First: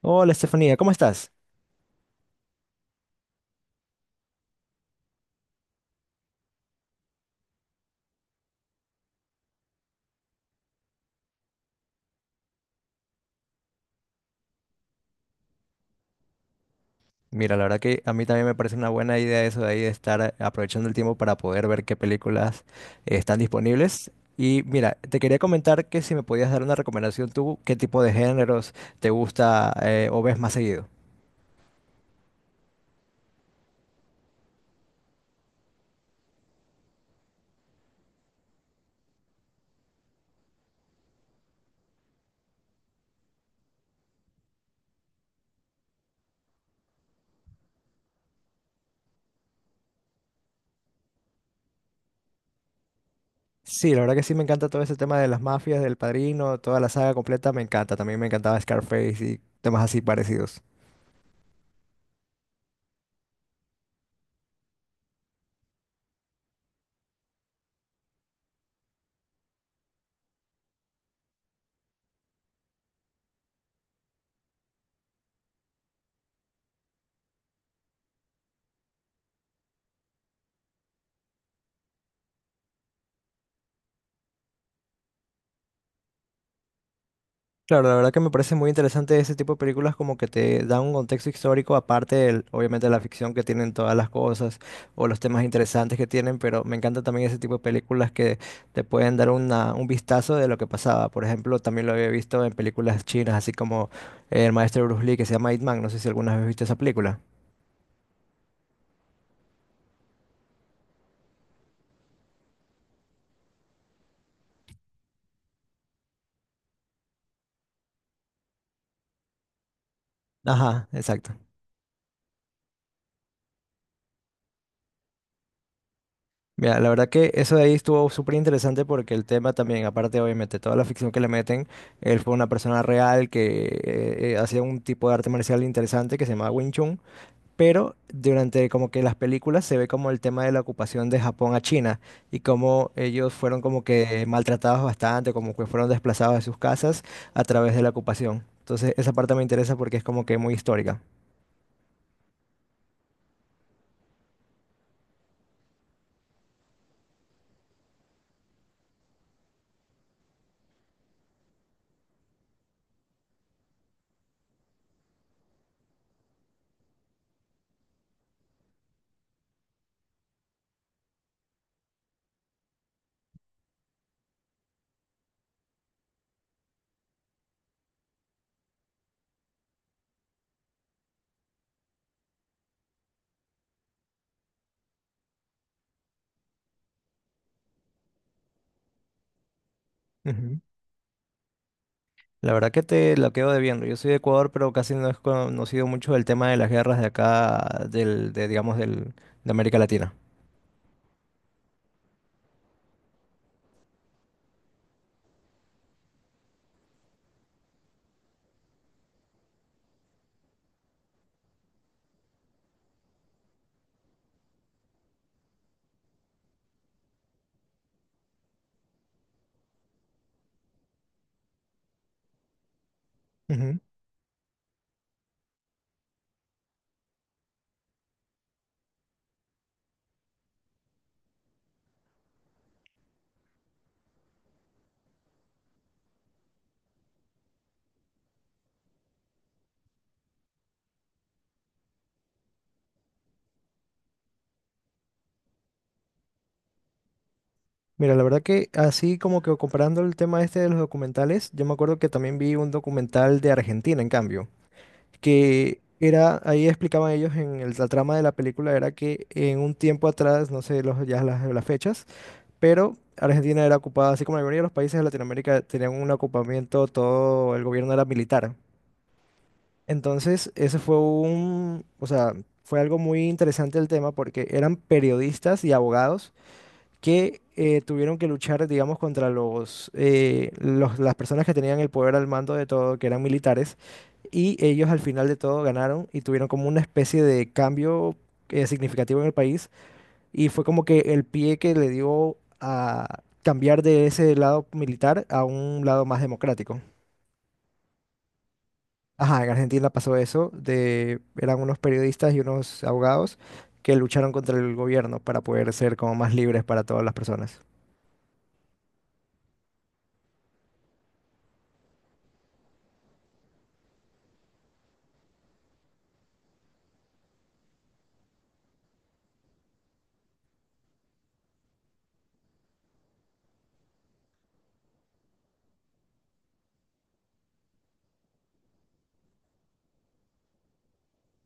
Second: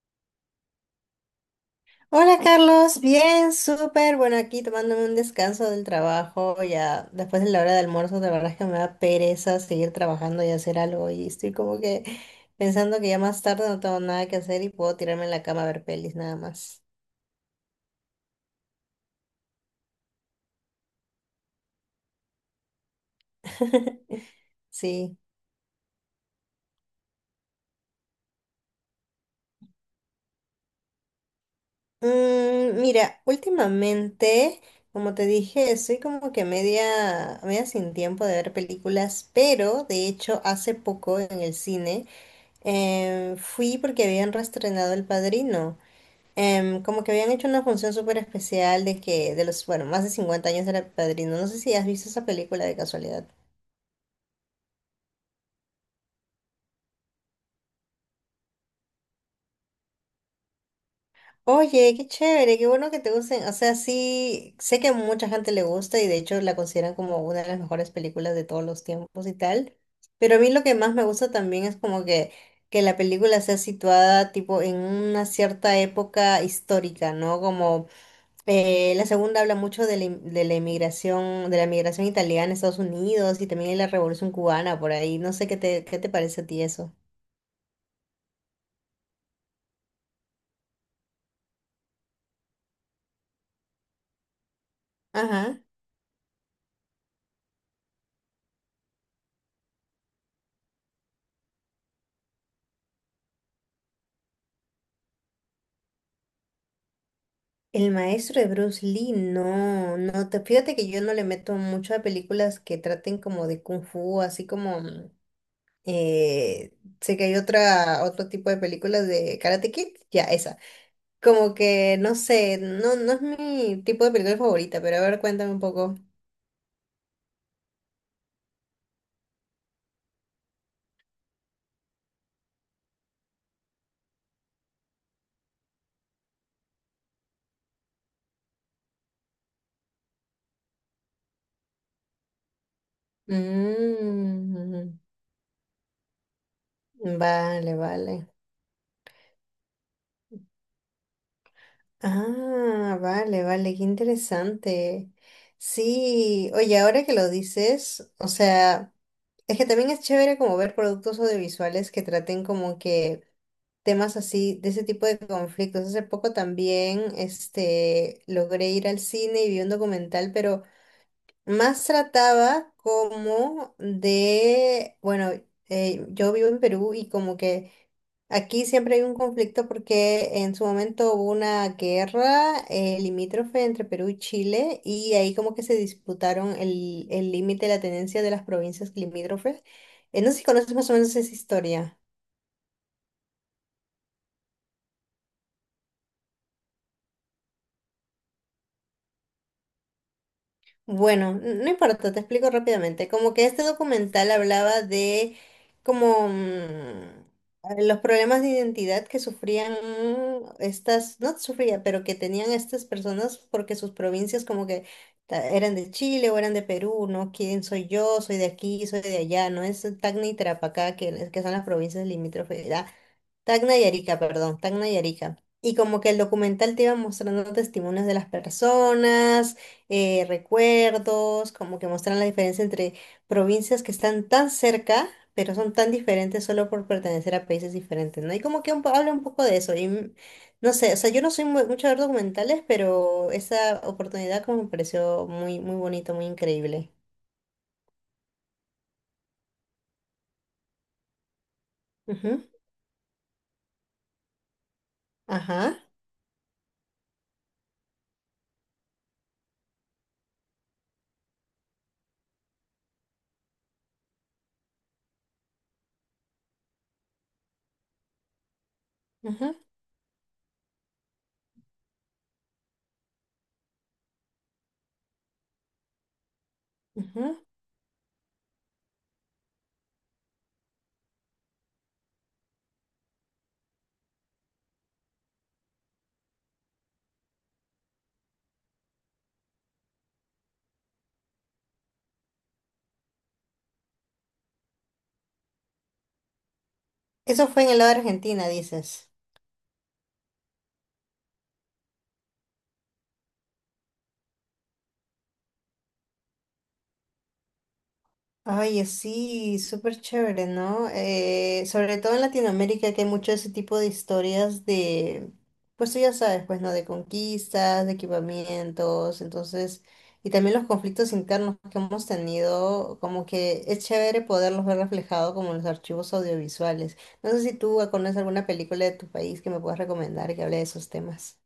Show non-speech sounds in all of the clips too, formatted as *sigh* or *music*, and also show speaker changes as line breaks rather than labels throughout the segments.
Hola Estefanía, ¿cómo estás?
Hola Carlos, bien, súper. Bueno, aquí tomándome un descanso del trabajo, ya después de la hora de almuerzo, la verdad es que me da pereza seguir trabajando y hacer algo y estoy como que pensando que ya más tarde no tengo nada que hacer y puedo tirarme en la cama a ver pelis nada más.
Mira, la verdad que a mí también me parece una buena idea eso de ahí de estar aprovechando el tiempo para poder ver qué películas están disponibles.
*laughs*
Y mira,
Sí.
te quería comentar que si me podías dar una recomendación tú, qué tipo de géneros te gusta o ves más seguido.
Mira, últimamente, como te dije, estoy como que media sin tiempo de ver películas, pero de hecho hace poco en el cine fui porque habían reestrenado El Padrino. Como que habían hecho una función súper especial de que, de los, bueno, más de 50 años era Padrino. No sé si has visto esa película de casualidad.
Sí, la verdad que sí me encanta todo ese tema de las mafias, del Padrino, toda la saga completa me encanta. También me encantaba Scarface y temas así parecidos.
Oye, qué chévere, qué bueno que te gusten. O sea, sí, sé que a mucha gente le gusta y de hecho la consideran como una de las mejores películas de todos los tiempos y tal. Pero a mí lo que más me gusta también es como que la película sea situada tipo en una cierta época histórica, ¿no? Como... la segunda habla mucho de de la inmigración, de la migración italiana a Estados Unidos y también de la Revolución cubana por ahí. No sé qué te parece a ti eso.
Claro, la verdad que me parece muy interesante ese tipo de películas como que te dan un contexto histórico aparte del, obviamente, de la ficción que tienen todas las cosas o los temas
Ajá.
interesantes que tienen, pero me encanta también ese tipo de películas que te pueden dar una, un vistazo de lo que pasaba. Por ejemplo, también lo había visto en películas chinas, así como el maestro Bruce Lee que se llama Ip Man, no sé si alguna vez viste esa película.
El maestro de Bruce Lee, no, fíjate que yo no le meto mucho a películas que traten como de kung fu, así como eh, sé que hay otro tipo de películas de Karate Kid, ya esa.
Ajá, exacto.
Como que no sé, no, no es mi tipo de película favorita, pero a ver, cuéntame un poco.
Mira, la verdad que eso de ahí estuvo súper interesante porque el tema también, aparte obviamente toda la ficción que le meten, él fue una persona real que hacía un tipo de arte marcial interesante que se llamaba Wing Chun, pero durante como que las películas se ve como el tema de la ocupación de Japón a China y cómo ellos fueron como que maltratados
Mm.
bastante, como que fueron desplazados de sus casas a través
Vale,
de la
vale.
ocupación. Entonces esa parte me interesa porque es como que muy histórica.
Ah, vale, vale, qué interesante. Sí, oye, ahora que lo dices, o sea, es que también es chévere como ver productos audiovisuales que traten como que temas así, de ese tipo de conflictos. Hace poco también, este, logré ir al cine y vi un documental, pero más trataba como de, bueno, yo vivo en Perú y como que... Aquí siempre hay un conflicto porque en su momento hubo una guerra limítrofe entre Perú y Chile y ahí como que se disputaron el límite de la tenencia de las provincias limítrofes. No sé si
Ujú.
conoces más o menos esa historia.
La verdad que te la quedo debiendo. Yo soy de Ecuador, pero casi no he conocido mucho el tema de las guerras de acá, del, de, digamos, del, de América Latina.
Bueno, no importa, te explico rápidamente. Como que este documental hablaba de como los problemas de identidad que sufrían estas, no sufría, pero que tenían estas personas porque sus provincias como que eran de Chile o eran de Perú, ¿no? ¿Quién soy yo? Soy de aquí, soy de allá, no es Tacna y Tarapacá, que son las provincias limítrofes. Tacna
Ujú.
y Arica, perdón, Tacna y Arica. Y como que el documental te iba mostrando testimonios de las personas, recuerdos, como que mostran la diferencia entre provincias que están tan cerca, pero son tan diferentes solo por pertenecer a países diferentes, ¿no? Y como que habla un poco de eso. Y no sé, o sea, yo no soy mucho de ver documentales, pero esa oportunidad como me pareció muy, muy bonito, muy increíble.
Mira, la verdad que así como que comparando el tema este de los documentales, yo me acuerdo que también
Ujú,
vi un documental de Argentina, en cambio,
ajá,
que era, ahí explicaban ellos en el- la trama de la película, era que en un tiempo atrás, no sé los, ya las fechas, pero Argentina era ocupada, así como la mayoría de los países de Latinoamérica tenían un ocupamiento, todo el gobierno era militar.
ajá,
Entonces, ese fue un, o sea, fue algo muy interesante el tema porque eran periodistas y abogados
ajá.
que tuvieron que luchar, digamos, contra los- las personas que tenían el poder al mando de todo, que eran militares, y ellos al final de todo ganaron y tuvieron como una especie de cambio significativo en el país y fue como que el pie que le dio a cambiar de ese lado militar a un lado más democrático.
Eso fue en el lado de Argentina, dices.
Ajá, en Argentina pasó eso, de, eran unos periodistas y unos abogados que lucharon contra el gobierno para poder ser como más libres para todas las personas.
Oye, sí, súper chévere, ¿no? Sobre todo en Latinoamérica que hay mucho ese tipo de historias de, pues tú ya sabes, pues, ¿no? De conquistas, de equipamientos, entonces, y también los conflictos internos que hemos tenido, como que es chévere poderlos ver reflejados como en los archivos audiovisuales. No sé si tú conoces alguna película de tu país que me puedas recomendar que hable de esos temas.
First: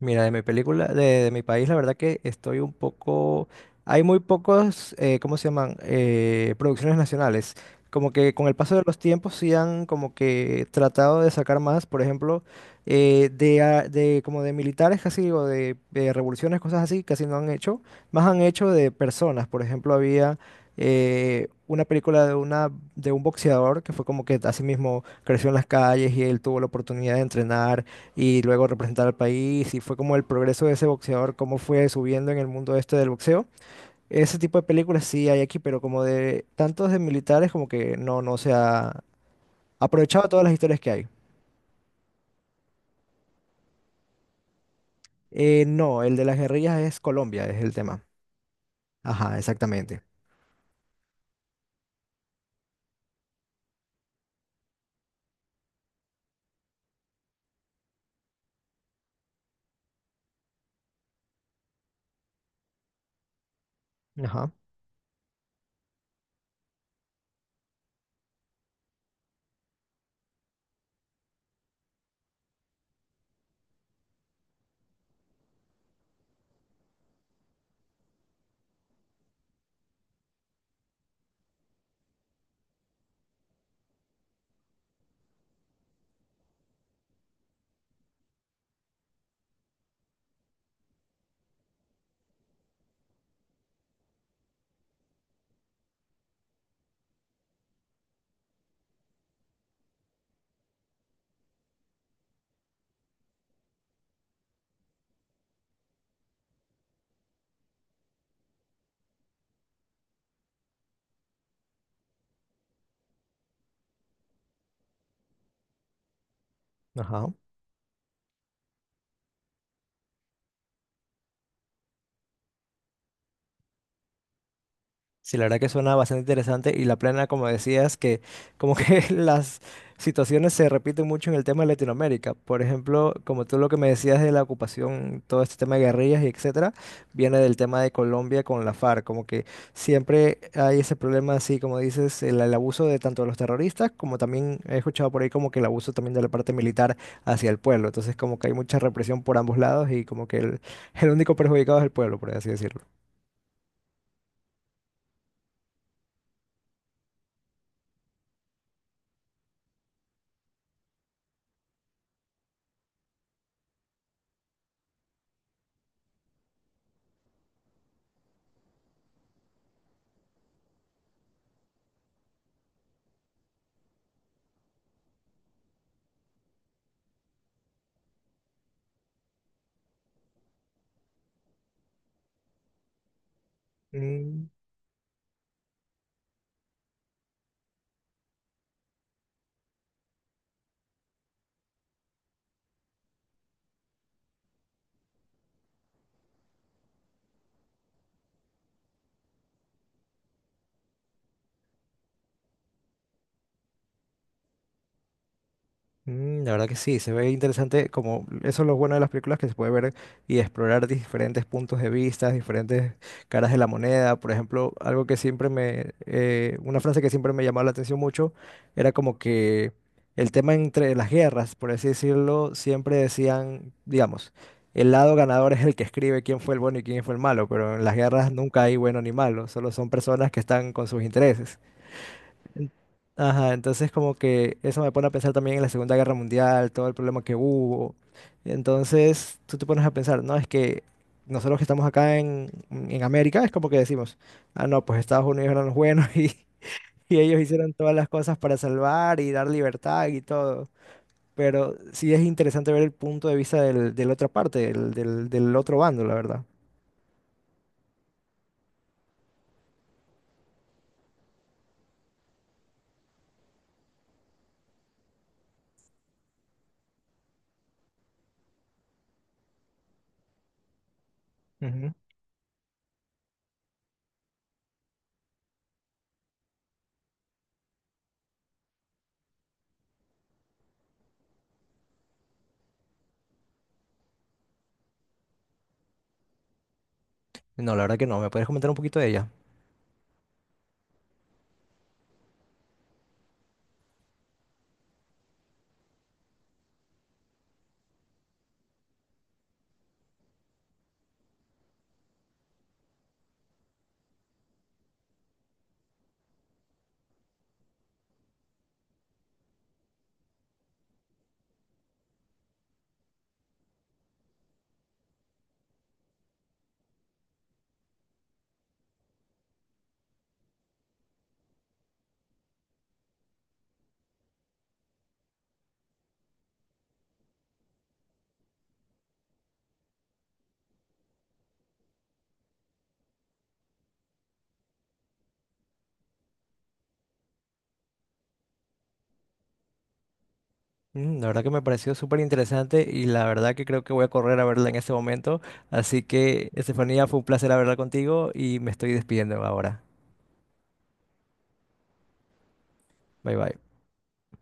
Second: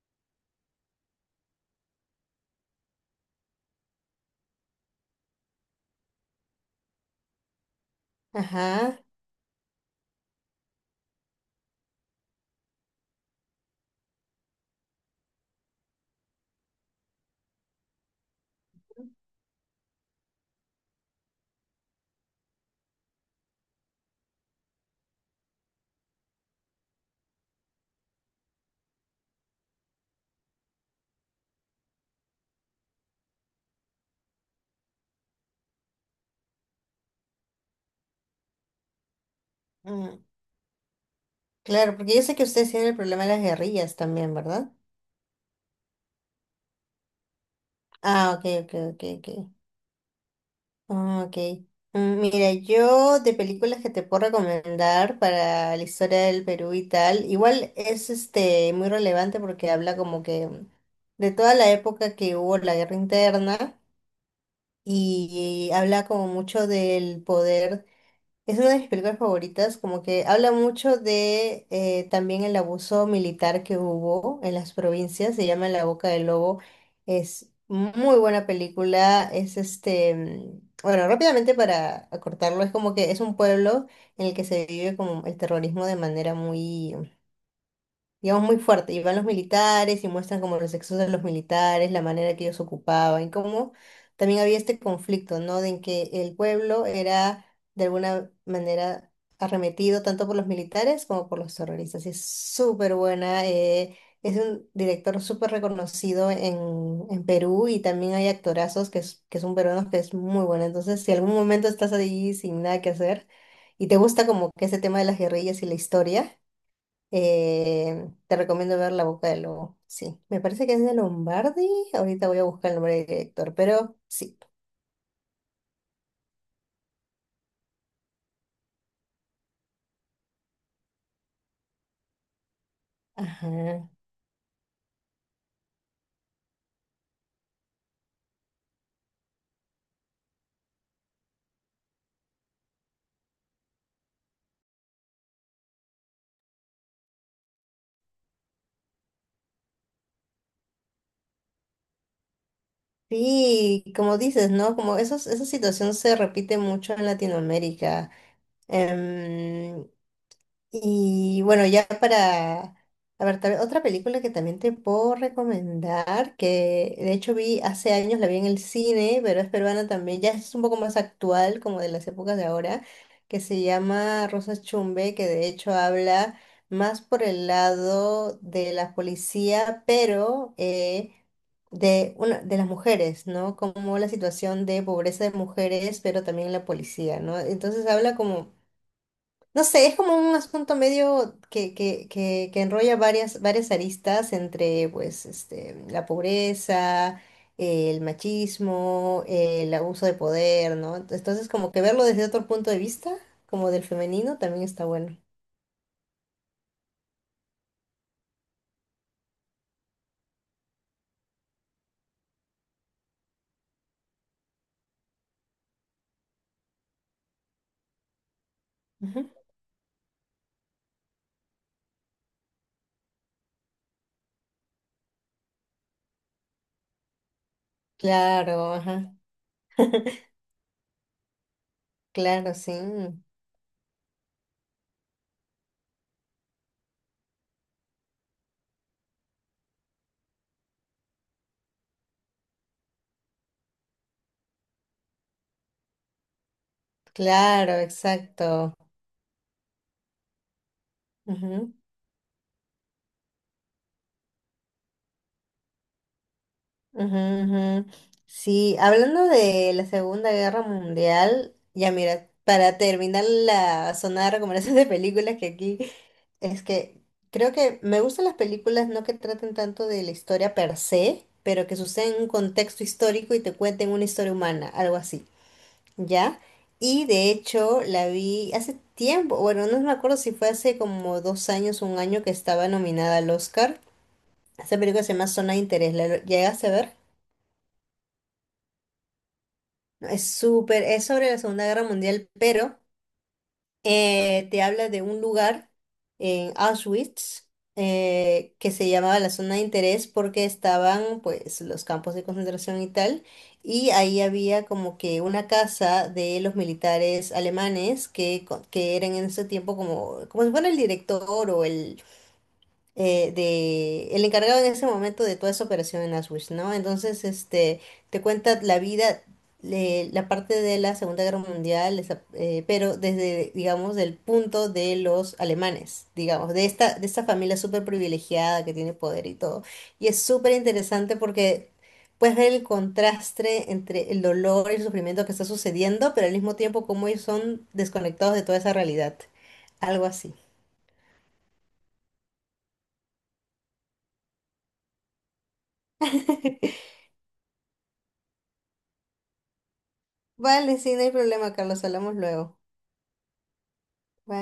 Mira, de mi película, de mi país, la verdad que estoy un poco... Hay muy pocos, ¿cómo se llaman? Producciones nacionales. Como que con el paso de los
Ajá.
tiempos sí han como que tratado de sacar más, por ejemplo, de, a- de como de militares casi o de revoluciones, cosas así, casi no han hecho. Más han hecho de personas. Por ejemplo, había una película de, una, de un boxeador que fue como que así mismo creció en las calles y él tuvo la oportunidad de entrenar y luego representar al país y fue como el progreso de ese boxeador, cómo fue subiendo en el mundo este del boxeo. Ese tipo de películas sí hay aquí, pero como de tantos de militares como que no, no se ha
Mm,
aprovechado todas las historias que hay.
claro, porque yo sé que ustedes tienen el problema de las guerrillas también, ¿verdad?
No, el de las guerrillas es Colombia, es el tema.
Ah, ok, ok, ok, ok.
Ajá, exactamente.
Ah, ok. Mm, mira, yo de películas que te puedo recomendar para la historia del Perú y tal, igual es este muy relevante porque habla como que de toda la época que hubo la guerra interna
Ajá,
y habla como mucho del poder. Es una de mis películas favoritas, como que habla mucho de también el abuso militar que hubo en las provincias, se llama La Boca del Lobo, es muy buena película, es este, bueno, rápidamente para acortarlo, es como que es un pueblo en el que se vive como el terrorismo de manera muy, digamos, muy fuerte. Y van los militares y muestran como los excesos de los militares, la manera que ellos ocupaban y cómo también había este conflicto, ¿no? De en que el pueblo era, de alguna manera, arremetido tanto por los militares como por los terroristas. Y es súper buena. Es un director súper reconocido en Perú y también hay actorazos que, que son peruanos que es muy buena. Entonces, si algún momento estás ahí sin nada que hacer y te gusta como que ese tema de las guerrillas y la historia,
ajá.
te recomiendo ver La Boca del Lobo. Sí, me parece que es de Lombardi. Ahorita voy a buscar el nombre del director, pero sí.
Sí, la verdad que suena bastante interesante y la plena, como decías, que como que *laughs* las situaciones se repiten mucho en el tema de Latinoamérica. Por ejemplo, como tú lo que me
Ajá.
decías de la ocupación, todo este tema de guerrillas y etcétera, viene del tema de Colombia con la FARC. Como que siempre hay ese problema, así como dices, el abuso de tanto de los terroristas como también he escuchado por ahí como que el abuso también de la parte militar hacia el pueblo. Entonces, como que hay mucha represión por ambos lados y como que el único perjudicado es el pueblo, por así decirlo.
Sí, como dices, ¿no? Como esos, esa situación se repite mucho en Latinoamérica. Em, Y bueno, ya para... A ver, otra película que también te puedo recomendar, que de hecho vi hace años, la vi en el cine, pero es peruana también, ya es un poco más actual, como de las épocas de ahora, que se llama Rosas Chumbe, que de hecho habla más por el lado de la policía, pero de las mujeres, ¿no? Como la
Mm,
situación de pobreza de mujeres, pero también la policía, ¿no? Entonces habla como, no sé, es como un asunto medio que enrolla varias aristas entre pues, este, la pobreza, el machismo, el abuso de poder, ¿no? Entonces, como que verlo desde otro punto de vista, como del femenino, también está bueno.
La verdad que sí, se ve interesante como eso es lo bueno de las películas que se puede ver y explorar diferentes puntos de vista, diferentes caras de la moneda. Por ejemplo, algo que siempre me, una frase que siempre me llamaba la atención mucho era como
Ujú.
que el tema entre las guerras, por así decirlo, siempre decían, digamos, el lado ganador es el que escribe quién fue el bueno y quién fue el malo, pero en las guerras nunca
Claro,
hay bueno ni
ajá,
malo, solo son personas que están con sus intereses.
claro, sí,
Ajá, entonces como que eso me pone a pensar también en la Segunda Guerra Mundial, todo el problema que hubo. Entonces tú te pones a pensar, no, es que nosotros que estamos acá en América es como que decimos, ah, no, pues Estados Unidos eran los buenos *laughs* y ellos hicieron
claro,
todas las cosas para
exacto.
salvar y dar libertad y todo.
Ujú.
Pero sí es interesante ver el punto de vista del, de la otra parte, del, del, del otro bando, la verdad.
Ujú, ujú. Sí, hablando de la Segunda Guerra Mundial, ya mira, para terminar la zona de recomendación de películas que aquí es que creo que me gustan las películas no que traten tanto de la historia per se, pero que
Ujú.
suceden en un contexto histórico y te cuenten una historia humana, algo así, ¿ya? Y de hecho la vi hace tiempo, bueno, no me acuerdo si fue hace como 2 años, un año que estaba nominada al Oscar. Esa película se llama Zona de Interés, ¿la llegaste a ver?
No, la verdad que no. ¿Me puedes comentar un poquito de ella?
Es súper, es sobre la Segunda Guerra Mundial, pero te habla de un lugar en Auschwitz que se llamaba la zona de interés porque estaban pues los campos de concentración y tal, y ahí había como que una casa de los militares alemanes que eran en ese tiempo como, como si fuera el director o el de el encargado en ese momento de toda esa operación en Auschwitz, ¿no? Entonces, este, te cuenta la vida, la parte de la Segunda Guerra Mundial, pero desde, digamos, del punto de los alemanes, digamos, de esta familia súper privilegiada que tiene poder y todo. Y es súper interesante porque puedes ver el contraste entre el dolor y el sufrimiento que está sucediendo, pero al mismo tiempo cómo ellos son desconectados de toda esa realidad. Algo así.
Mm, la verdad que me pareció súper interesante y la verdad que creo que voy a correr a verla en ese momento. Así que, Estefanía, fue un placer hablar contigo y me estoy despidiendo ahora.
Vale, sí, no hay problema, Carlos, hablamos luego.
Bye bye.
Bye.